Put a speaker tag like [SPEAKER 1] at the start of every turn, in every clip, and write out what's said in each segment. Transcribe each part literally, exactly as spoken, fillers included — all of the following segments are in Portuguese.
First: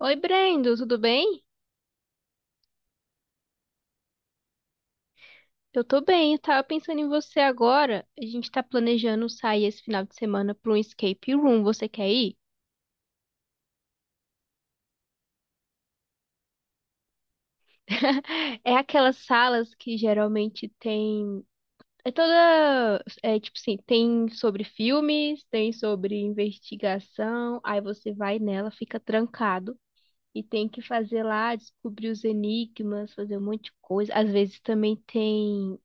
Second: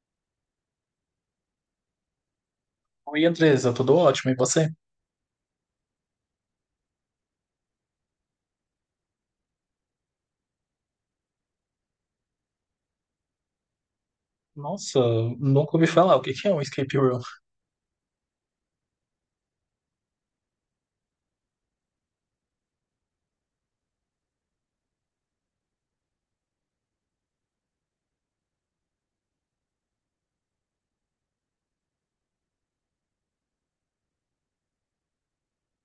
[SPEAKER 1] Oi, Brendo, tudo bem?
[SPEAKER 2] Oi, Andresa, tudo ótimo. E você?
[SPEAKER 1] Eu tô bem, eu tava pensando em você agora. A gente tá planejando sair esse final de semana pra um escape room. Você quer ir?
[SPEAKER 2] Nossa, nunca ouvi falar. O que que é um escape room?
[SPEAKER 1] É aquelas salas que geralmente tem. É toda. É tipo assim, tem sobre filmes, tem sobre investigação. Aí você vai nela, fica trancado e tem que fazer lá, descobrir os enigmas, fazer um monte de coisa. Às vezes também tem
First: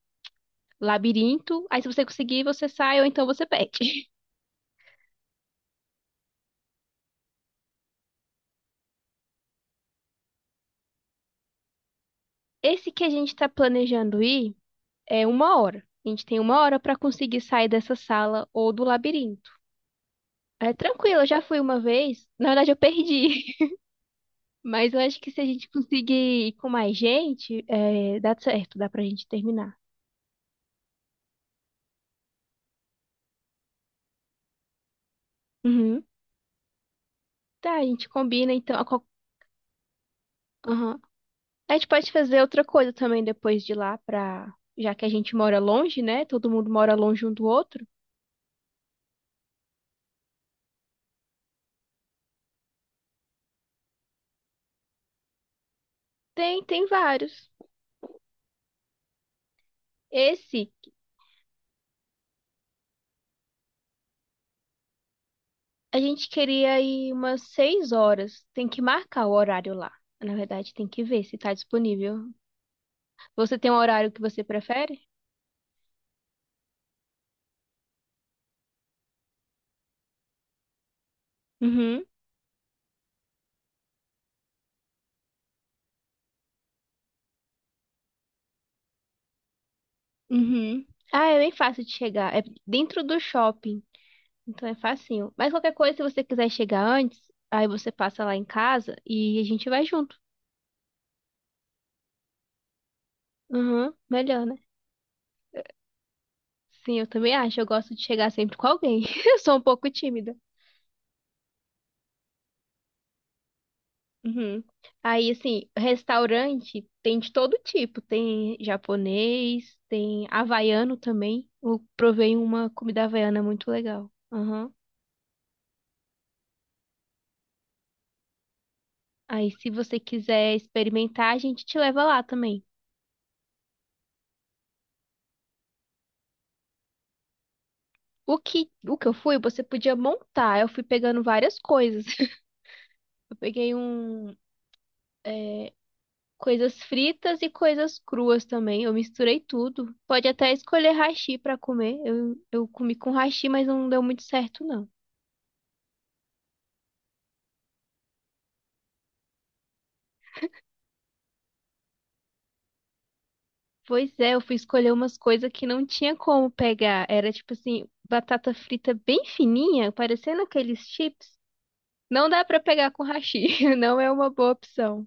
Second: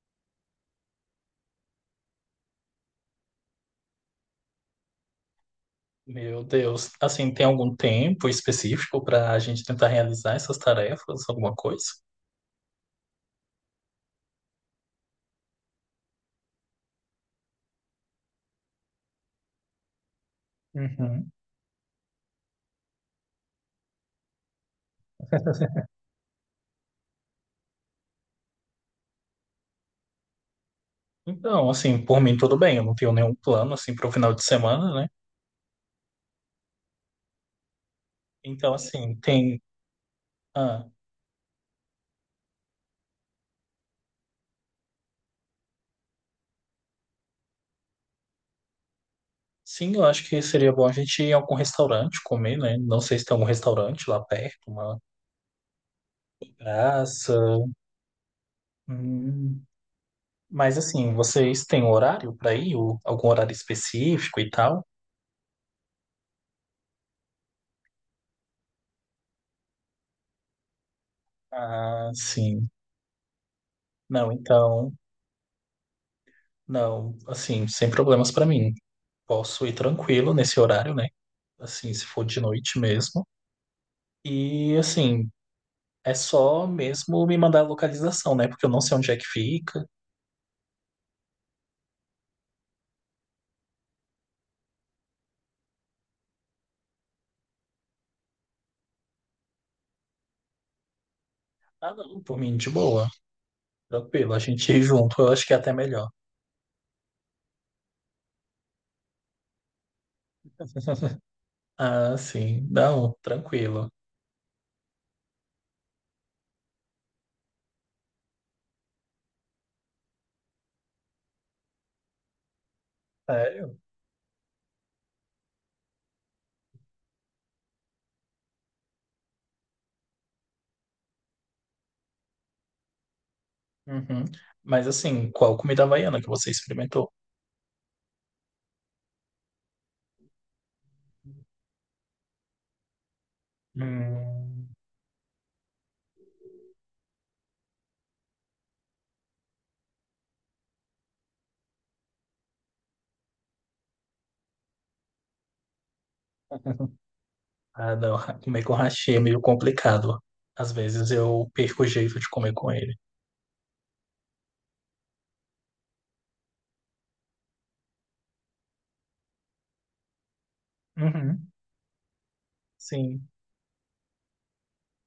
[SPEAKER 1] labirinto. Aí se você conseguir, você sai ou então você perde.
[SPEAKER 2] Meu Deus. Assim, tem algum tempo específico para a gente tentar realizar essas tarefas, alguma coisa?
[SPEAKER 1] Esse que a gente está planejando ir é uma hora. A gente tem uma hora para conseguir sair dessa sala ou do labirinto. É tranquilo, eu
[SPEAKER 2] Uhum.
[SPEAKER 1] já fui uma vez. Na verdade, eu perdi. Mas eu acho que se a gente conseguir ir com mais gente, é, dá certo, dá pra gente terminar.
[SPEAKER 2] Então, assim, por mim tudo bem. Eu não tenho nenhum plano, assim, para o final de semana, né?
[SPEAKER 1] Uhum. Tá, a gente combina
[SPEAKER 2] Então,
[SPEAKER 1] então. A, qual-
[SPEAKER 2] assim, tem... Ah,
[SPEAKER 1] Aham. A gente pode fazer outra coisa também depois de lá, pra... já que a gente mora longe, né? Todo mundo mora longe um do outro.
[SPEAKER 2] sim, eu acho que seria bom a gente ir a algum restaurante comer, né? Não sei se tem algum restaurante lá perto, uma
[SPEAKER 1] Tem, tem vários.
[SPEAKER 2] praça... Hum.
[SPEAKER 1] Esse.
[SPEAKER 2] Mas, assim, vocês têm um horário para ir? Ou algum horário específico e tal?
[SPEAKER 1] A gente queria ir umas seis horas. Tem que marcar o horário lá. Na verdade, tem que ver se tá
[SPEAKER 2] Ah,
[SPEAKER 1] disponível.
[SPEAKER 2] sim.
[SPEAKER 1] Você tem um horário que
[SPEAKER 2] Não,
[SPEAKER 1] você
[SPEAKER 2] então,
[SPEAKER 1] prefere?
[SPEAKER 2] não, assim, sem problemas pra mim. Posso ir tranquilo nesse horário, né? Assim,
[SPEAKER 1] Uhum,
[SPEAKER 2] se for de noite mesmo. E, assim, é só mesmo me mandar a localização, né? Porque eu não sei onde é que fica.
[SPEAKER 1] uhum. Ah, é bem fácil de chegar. É dentro do shopping. Então é facinho. Mas qualquer coisa, se você quiser chegar antes, aí você passa lá em casa e a gente vai junto.
[SPEAKER 2] Ah, não, por mim, de boa.
[SPEAKER 1] Uhum,
[SPEAKER 2] Tranquilo, a
[SPEAKER 1] melhor, né?
[SPEAKER 2] gente ir junto, eu acho que é até melhor.
[SPEAKER 1] Sim, eu também acho. Eu gosto de chegar sempre com alguém. Eu sou um pouco tímida.
[SPEAKER 2] Ah, sim. Não, tranquilo.
[SPEAKER 1] Uhum. Aí, assim, restaurante tem de todo tipo. Tem japonês, tem havaiano também. Eu provei uma comida havaiana muito
[SPEAKER 2] Sério?
[SPEAKER 1] legal. Aham. Aí, se você quiser experimentar, a gente te leva lá também.
[SPEAKER 2] Uhum. Mas, assim, qual comida havaiana que você experimentou?
[SPEAKER 1] O que, o que eu fui, você podia montar. Eu fui pegando várias coisas. Eu peguei um,
[SPEAKER 2] Hum.
[SPEAKER 1] é, coisas fritas e coisas cruas também. Eu misturei tudo. Pode até escolher hashi pra comer. Eu, eu comi com hashi, mas não deu muito certo, não.
[SPEAKER 2] Ah, não. Comer com hashi é meio complicado. Às vezes eu perco o jeito de comer com ele.
[SPEAKER 1] Pois é, eu fui escolher umas coisas que não tinha como pegar. Era tipo assim, batata frita bem fininha, parecendo aqueles chips.
[SPEAKER 2] Uhum.
[SPEAKER 1] Não dá pra pegar com
[SPEAKER 2] Sim.
[SPEAKER 1] hashi, não é uma boa opção.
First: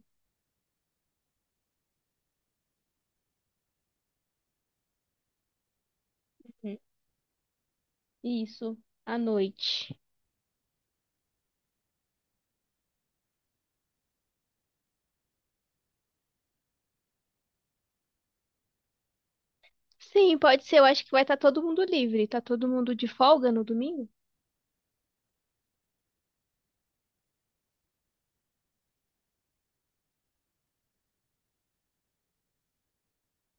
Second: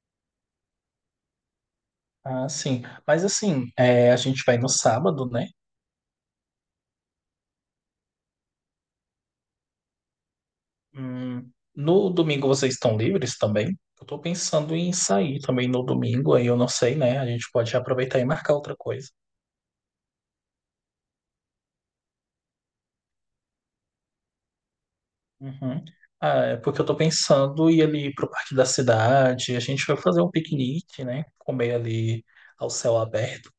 [SPEAKER 2] Ah, sim. Mas assim, é, a gente vai no sábado, né?
[SPEAKER 1] Uhum. Isso, à noite.
[SPEAKER 2] Hum, no domingo vocês estão livres também? Eu tô pensando em sair também no domingo, aí eu não sei, né? A gente pode aproveitar e marcar outra coisa.
[SPEAKER 1] Sim, pode ser. Eu acho que vai estar todo mundo livre. Tá todo mundo de folga no domingo?
[SPEAKER 2] Uhum. Ah, é porque eu tô pensando em ir ali pro parque da cidade, a gente vai fazer um piquenique, né? Comer ali ao céu aberto.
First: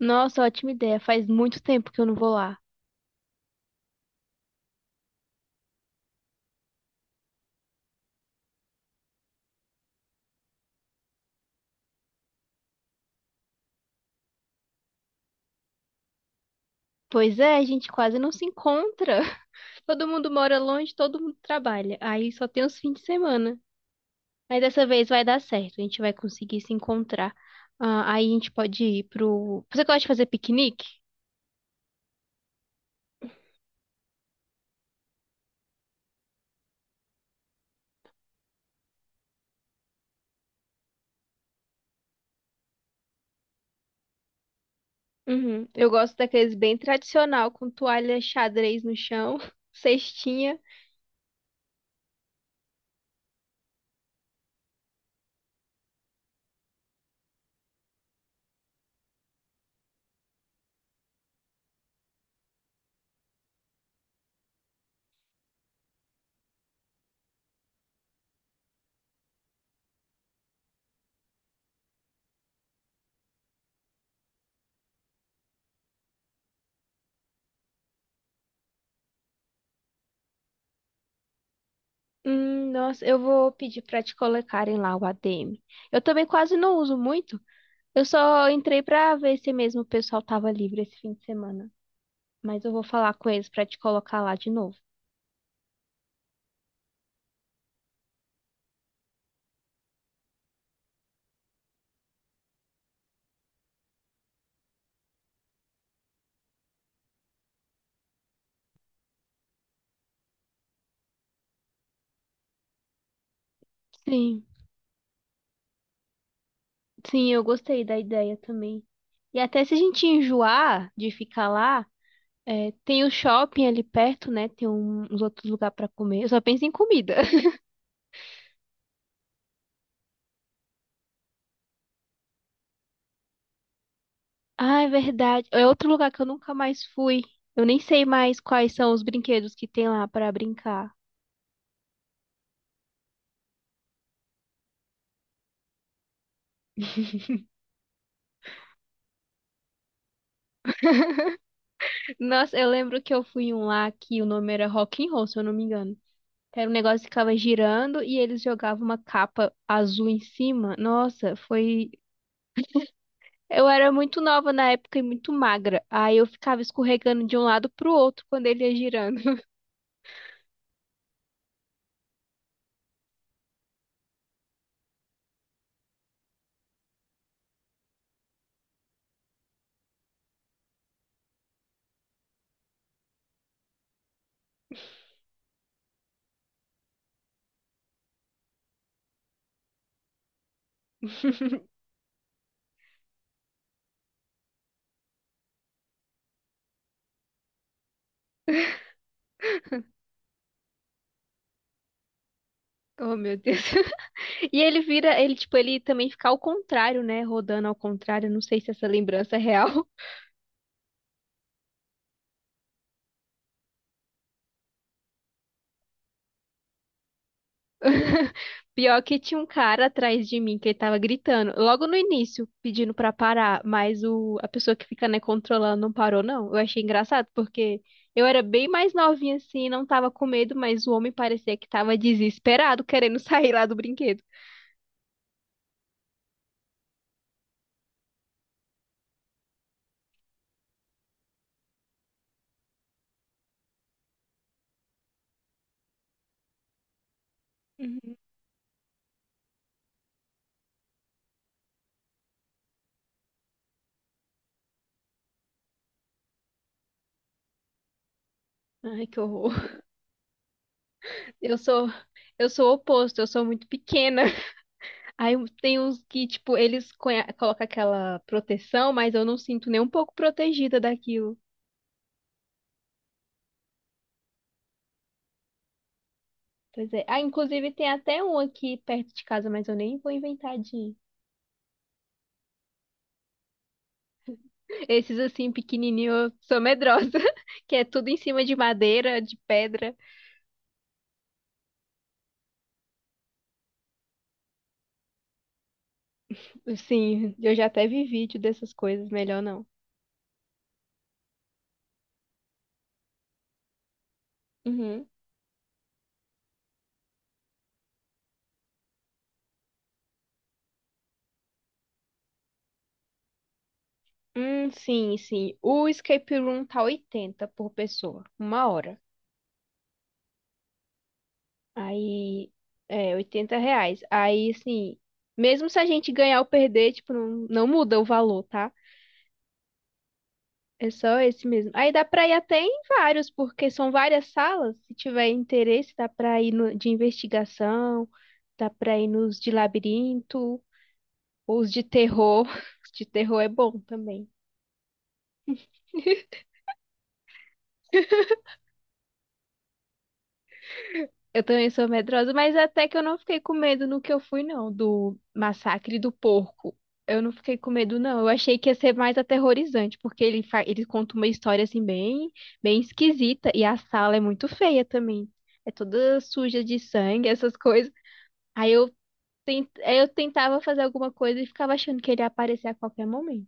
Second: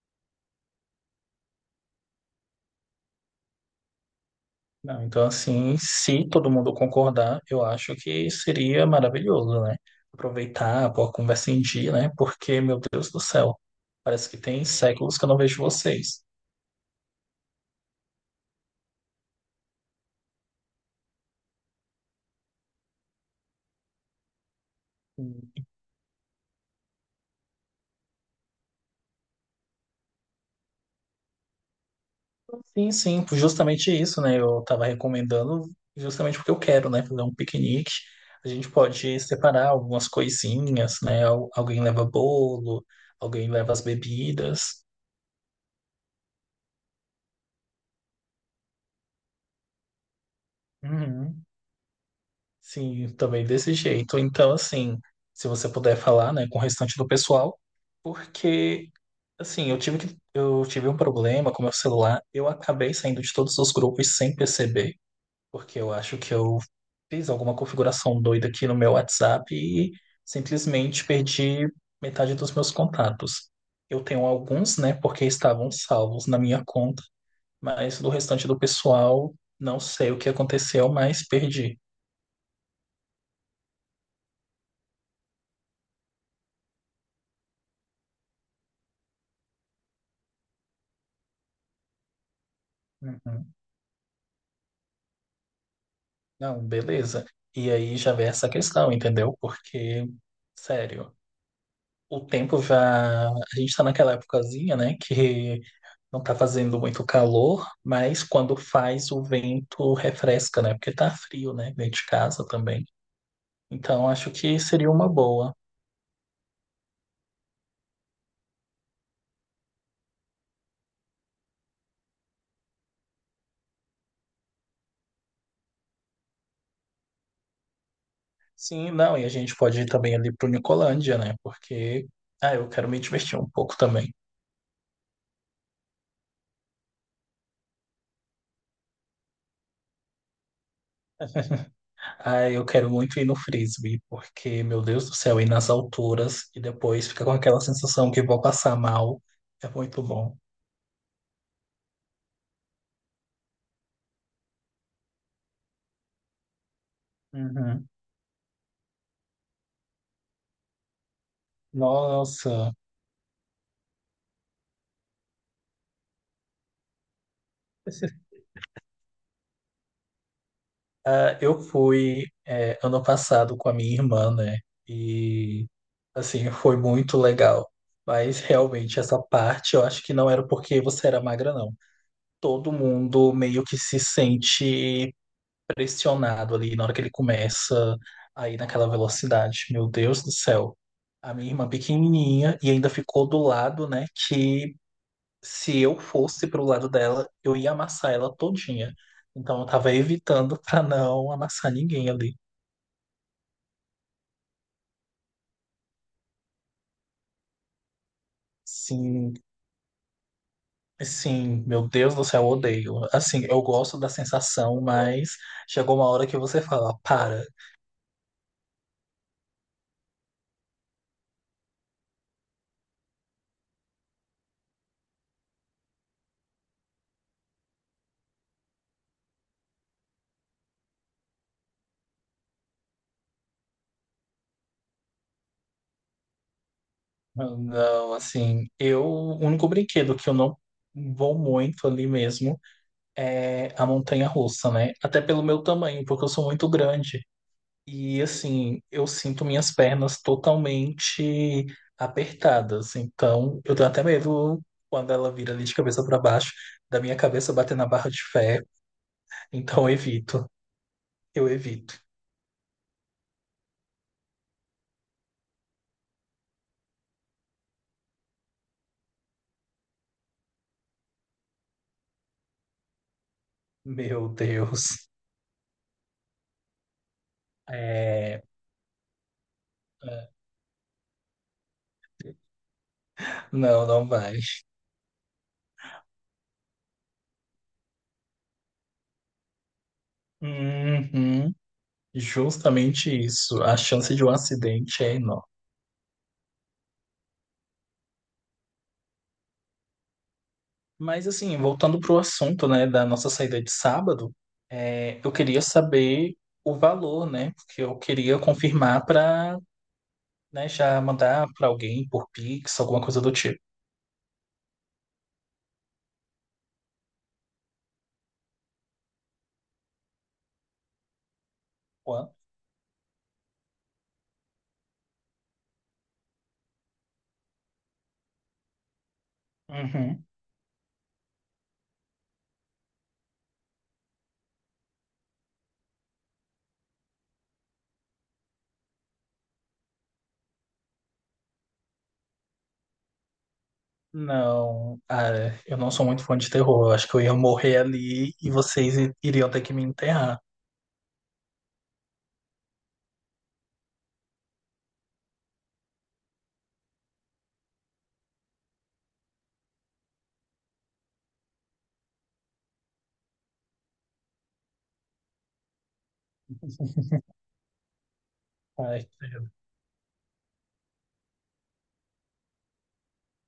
[SPEAKER 1] Nossa, ótima ideia. Faz muito tempo que eu não vou lá.
[SPEAKER 2] Não, então, assim, se todo mundo concordar, eu acho que seria maravilhoso, né? Aproveitar, pôr a conversa em dia, né? Porque, meu Deus do céu, parece que tem séculos que eu não vejo vocês.
[SPEAKER 1] Pois é, a gente quase não se encontra. Todo mundo mora longe, todo mundo trabalha. Aí só tem os fins de semana. Mas dessa vez vai dar certo, a gente vai conseguir se encontrar. Ah, aí a gente pode ir pro. Você gosta de fazer piquenique?
[SPEAKER 2] Sim, sim, justamente isso, né? Eu estava recomendando justamente porque eu quero, né? Fazer um piquenique. A gente pode separar algumas coisinhas, né? Al- Alguém leva bolo, alguém leva as bebidas.
[SPEAKER 1] Uhum. Eu gosto daqueles bem tradicional, com toalha xadrez no chão, cestinha.
[SPEAKER 2] Uhum. Sim, também desse jeito. Então, assim, se você puder falar, né, com o restante do pessoal, porque, assim, eu tive que, eu tive um problema com meu celular, eu acabei saindo de todos os grupos sem perceber, porque eu acho que eu fiz alguma configuração doida aqui no meu WhatsApp e simplesmente perdi metade dos meus contatos. Eu tenho alguns, né, porque estavam salvos na minha conta, mas do restante do pessoal, não sei o que aconteceu, mas perdi.
[SPEAKER 1] Hum, nossa, eu vou pedir pra te colocarem lá o A D M. Eu também quase não uso muito. Eu só entrei pra ver se mesmo o pessoal tava livre esse fim de semana. Mas eu vou falar com eles
[SPEAKER 2] Uhum.
[SPEAKER 1] pra te colocar lá de novo.
[SPEAKER 2] Não, beleza. E aí já vem essa questão, entendeu? Porque, sério, o tempo já. A gente tá naquela épocazinha, né? Que não tá fazendo muito calor, mas quando faz o vento refresca, né? Porque tá frio, né? Dentro de casa também. Então acho
[SPEAKER 1] Sim,
[SPEAKER 2] que seria uma boa.
[SPEAKER 1] sim, eu gostei da ideia também. E até se a gente enjoar de ficar lá, é, tem o shopping ali perto, né? Tem um- uns outros lugares pra comer. Eu só penso em comida.
[SPEAKER 2] Sim, não, e a gente pode ir também ali pro Nicolândia, né? Porque, ah, eu quero me divertir um pouco também.
[SPEAKER 1] Ah, é verdade. É outro lugar que eu nunca mais fui. Eu nem sei mais quais são os brinquedos que tem lá pra brincar.
[SPEAKER 2] Ah, eu quero muito ir no frisbee, porque, meu Deus do céu, ir nas alturas e depois fica com aquela sensação que vou passar mal. É muito bom.
[SPEAKER 1] Nossa, eu lembro que eu fui em um lá que o nome era Rock'n'Roll, se eu não me engano. Era um negócio que ficava
[SPEAKER 2] Uhum.
[SPEAKER 1] girando e eles jogavam uma capa azul em cima. Nossa, foi.
[SPEAKER 2] Nossa.
[SPEAKER 1] Eu era muito nova na época e muito magra. Aí eu ficava escorregando de um lado pro outro quando ele ia girando.
[SPEAKER 2] Ah, eu fui, é, ano passado com a minha irmã, né? E, assim, foi muito legal. Mas, realmente, essa parte eu acho que não era porque você era magra, não. Todo mundo meio que se sente pressionado ali na hora que ele começa aí naquela velocidade. Meu Deus do céu. A minha irmã pequenininha e ainda ficou do lado, né, que se eu fosse pro lado dela, eu ia amassar ela todinha. Então eu tava evitando pra não amassar ninguém ali.
[SPEAKER 1] Oh, meu Deus. E ele vira, ele, tipo, ele também fica ao contrário, né? Rodando ao contrário. Não sei se essa
[SPEAKER 2] Sim,
[SPEAKER 1] lembrança é real.
[SPEAKER 2] sim, meu Deus do céu, eu odeio. Assim, eu gosto da sensação, mas chegou uma hora que você fala, para.
[SPEAKER 1] Pior que tinha um cara atrás de mim que ele tava gritando, logo no início, pedindo pra parar, mas o, a pessoa que fica, né, controlando não parou, não. Eu achei engraçado, porque eu era bem mais novinha assim, não tava com medo, mas o homem parecia que tava desesperado, querendo sair lá do brinquedo.
[SPEAKER 2] Não, assim, eu, o único brinquedo que eu não vou muito ali mesmo é a montanha russa, né? Até pelo meu tamanho, porque eu sou muito grande.
[SPEAKER 1] Uhum.
[SPEAKER 2] E assim, eu sinto minhas pernas totalmente apertadas. Então, eu tenho até medo quando ela vira ali de cabeça para baixo, da minha cabeça bater na barra de ferro.
[SPEAKER 1] Ai, que horror.
[SPEAKER 2] Então, eu evito. Eu
[SPEAKER 1] Eu sou,
[SPEAKER 2] evito.
[SPEAKER 1] eu sou o oposto, eu sou muito pequena. Aí um, tem uns que, tipo, eles conhe- colocam aquela proteção, mas eu não sinto nem um pouco protegida daquilo.
[SPEAKER 2] Meu Deus.
[SPEAKER 1] Pois é. Ah, inclusive tem até um
[SPEAKER 2] É,
[SPEAKER 1] aqui perto de casa, mas eu nem vou
[SPEAKER 2] é.
[SPEAKER 1] inventar de ir.
[SPEAKER 2] Não, não vai.
[SPEAKER 1] Esses assim, pequenininho, eu sou medrosa, que é tudo em cima de madeira, de pedra.
[SPEAKER 2] Uhum, justamente isso. A chance de um acidente é enorme.
[SPEAKER 1] Sim, eu já até vi vídeo dessas coisas, melhor não.
[SPEAKER 2] Mas assim, voltando para o assunto, né, da nossa saída de sábado,
[SPEAKER 1] Uhum.
[SPEAKER 2] é, eu queria saber o valor, né, porque eu queria confirmar para, né, já mandar para alguém por Pix, alguma coisa do tipo.
[SPEAKER 1] Hum, sim, sim. O escape room tá oitenta por pessoa, uma hora.
[SPEAKER 2] Ué?
[SPEAKER 1] Aí, é, oitenta reais. Aí, assim, mesmo se a gente ganhar ou perder, tipo, não, não muda o valor, tá?
[SPEAKER 2] Uhum.
[SPEAKER 1] É só esse mesmo. Aí dá pra ir até em vários, porque são várias salas. Se tiver interesse, dá pra ir no, de investigação, dá pra ir nos de labirinto, ou os de terror. Os de terror é bom também.
[SPEAKER 2] Não, ah, eu não sou muito fã de terror. Eu acho que eu ia morrer ali e vocês i- iriam ter que me enterrar.
[SPEAKER 1] Eu também sou medrosa, mas até que eu não fiquei com medo no que eu fui, não, do massacre do porco. Eu não fiquei com medo, não. Eu achei que ia ser mais aterrorizante, porque ele, fa... ele conta uma história assim bem, bem esquisita e a sala é muito feia também. É toda suja de sangue, essas coisas. Aí eu,
[SPEAKER 2] Ai,
[SPEAKER 1] tent... aí eu tentava fazer alguma coisa e ficava achando que ele ia aparecer a qualquer momento.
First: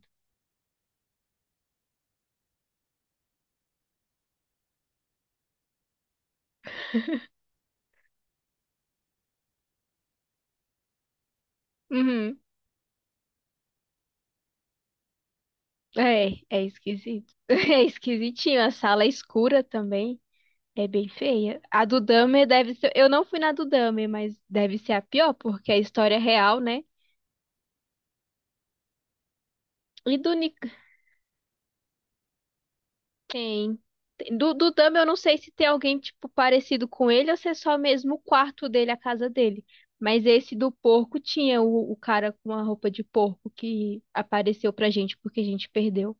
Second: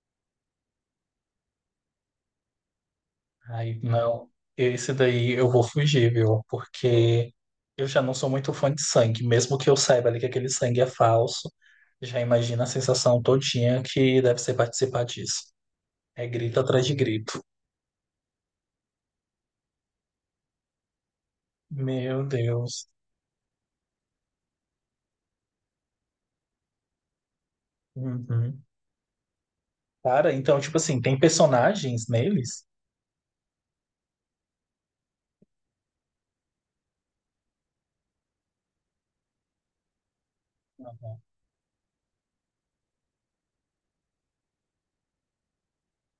[SPEAKER 2] ai, não. Esse daí eu vou fugir, viu? Porque eu já não sou muito fã de sangue. Mesmo que eu saiba ali que aquele sangue é falso, já
[SPEAKER 1] Uhum.
[SPEAKER 2] imagina a sensação todinha que deve ser participar disso. É
[SPEAKER 1] É,
[SPEAKER 2] grito
[SPEAKER 1] é
[SPEAKER 2] atrás de
[SPEAKER 1] esquisito.
[SPEAKER 2] grito.
[SPEAKER 1] É esquisitinho. A sala é escura também. É bem feia. A do
[SPEAKER 2] Meu
[SPEAKER 1] Dahmer deve
[SPEAKER 2] Deus.
[SPEAKER 1] ser. Eu não fui na do Dahmer, mas deve ser a pior, porque é a história é real, né?
[SPEAKER 2] Uhum.
[SPEAKER 1] E
[SPEAKER 2] Cara,
[SPEAKER 1] do Nick.
[SPEAKER 2] então, tipo assim, tem personagens neles?
[SPEAKER 1] Tem. tem- Do, do Dahmer, eu não sei se tem alguém, tipo, parecido com ele ou se é só mesmo o quarto dele, a casa dele. Mas esse do porco tinha o, o cara com a roupa de porco que apareceu pra gente porque a gente perdeu.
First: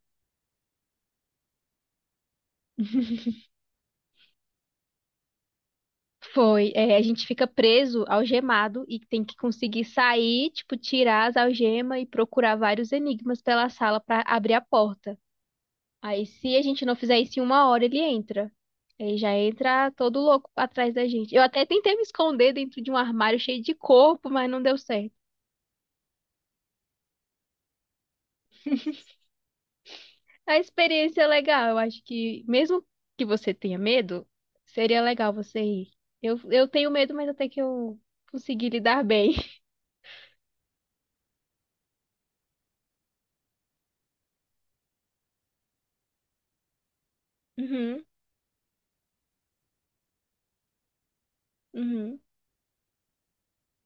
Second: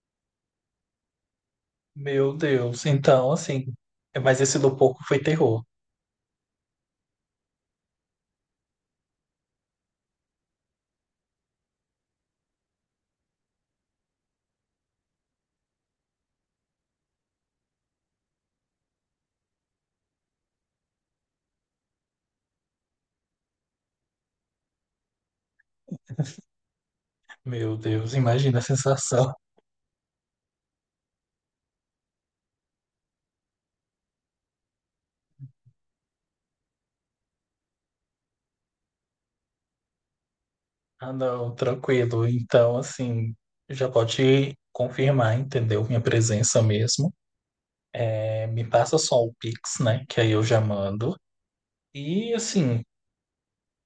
[SPEAKER 2] Meu Deus. Então, assim, mas esse do porco foi terror.
[SPEAKER 1] Foi. É, a gente fica preso, algemado, e tem que conseguir sair, tipo, tirar as algemas e procurar vários enigmas pela sala pra abrir a porta. Aí, se a gente não fizer isso em uma hora, ele entra. Ele já entra todo louco atrás da gente. Eu até tentei me esconder dentro de um armário cheio de corpo, mas não deu certo.
[SPEAKER 2] Meu Deus, imagina a sensação.
[SPEAKER 1] A experiência é legal. Eu acho que, mesmo que você tenha medo, seria legal você ir. Eu, eu tenho medo, mas até que eu consegui lidar bem.
[SPEAKER 2] Ah, não, tranquilo. Então, assim, já pode confirmar, entendeu? Minha presença mesmo.
[SPEAKER 1] Uhum,
[SPEAKER 2] É, me passa só o Pix, né? Que aí eu já mando.
[SPEAKER 1] uhum,
[SPEAKER 2] E, assim,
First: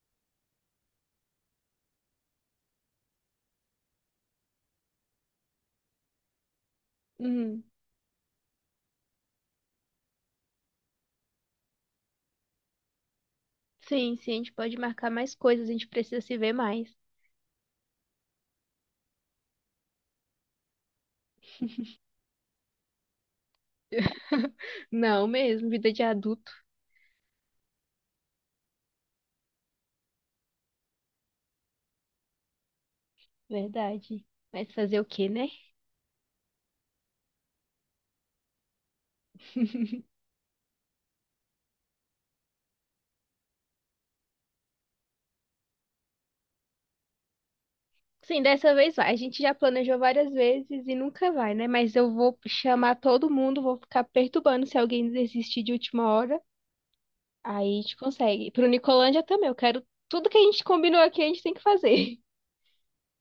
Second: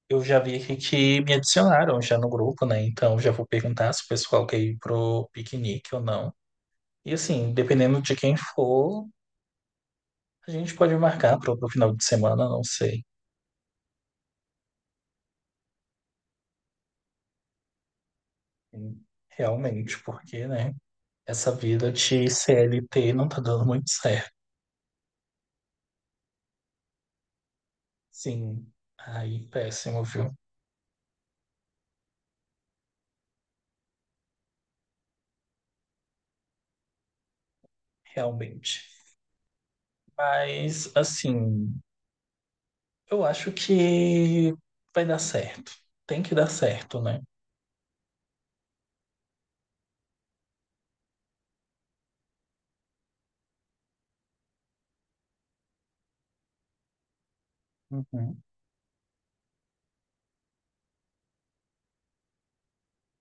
[SPEAKER 2] eu já vi aqui que me adicionaram já no grupo, né? Então, já vou perguntar se o pessoal quer ir pro piquenique ou não. E, assim,
[SPEAKER 1] uhum.
[SPEAKER 2] dependendo de quem for, a gente pode marcar pro, pro final de semana, não sei.
[SPEAKER 1] Sim, sim, a gente pode marcar mais coisas, a gente precisa se ver mais.
[SPEAKER 2] Realmente, porque, né? Essa vida de C L T não tá dando muito certo.
[SPEAKER 1] Não mesmo, vida de adulto.
[SPEAKER 2] Sim. Aí, péssimo, viu?
[SPEAKER 1] Verdade. Mas fazer o quê, né?
[SPEAKER 2] Realmente. Mas, assim, eu acho que vai dar certo. Tem que dar certo, né?
[SPEAKER 1] Sim, dessa vez vai. A gente já planejou várias vezes e nunca vai, né? Mas eu vou chamar todo mundo, vou ficar perturbando se alguém desistir de última hora. Aí a gente
[SPEAKER 2] Uhum.
[SPEAKER 1] consegue. Pro Nicolândia também, eu quero tudo que a gente combinou aqui, a gente tem que fazer.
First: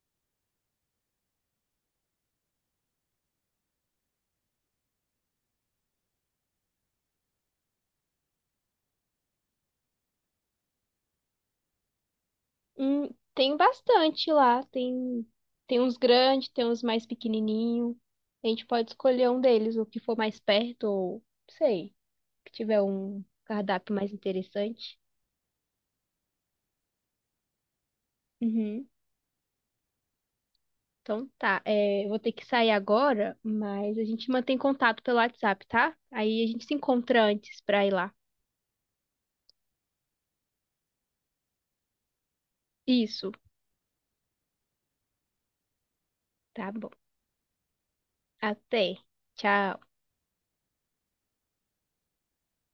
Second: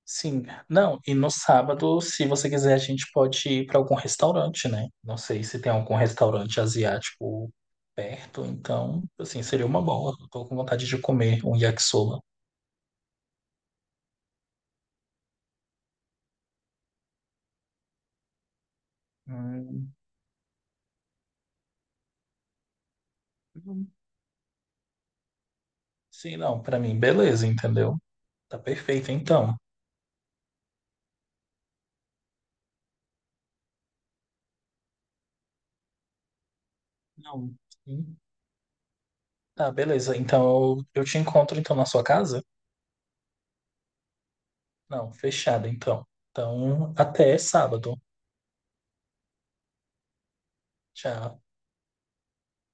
[SPEAKER 2] Sim. Não, e no sábado, se você quiser, a gente pode ir para algum restaurante, né? Não sei se tem algum restaurante asiático perto, então, assim, seria uma boa. Eu tô com vontade de comer um yakisoba.
[SPEAKER 1] Hum, tem bastante lá, tem tem uns grandes, tem uns mais pequenininhos. A gente pode escolher um deles, o
[SPEAKER 2] Hum,
[SPEAKER 1] que for mais perto ou sei, que tiver um
[SPEAKER 2] uhum.
[SPEAKER 1] cardápio mais interessante.
[SPEAKER 2] Sim, não, para mim, beleza, entendeu? Tá
[SPEAKER 1] Uhum.
[SPEAKER 2] perfeito, então.
[SPEAKER 1] Então tá, é, eu vou ter que sair agora, mas a gente mantém contato pelo WhatsApp, tá? Aí a gente se encontra
[SPEAKER 2] Não.
[SPEAKER 1] antes pra ir lá.
[SPEAKER 2] Sim. Tá, beleza. Então, eu eu te encontro então na sua casa?
[SPEAKER 1] Isso,
[SPEAKER 2] Não, fechado então.
[SPEAKER 1] tá bom.
[SPEAKER 2] Então, até sábado.
[SPEAKER 1] Até. Tchau.
[SPEAKER 2] Tchau.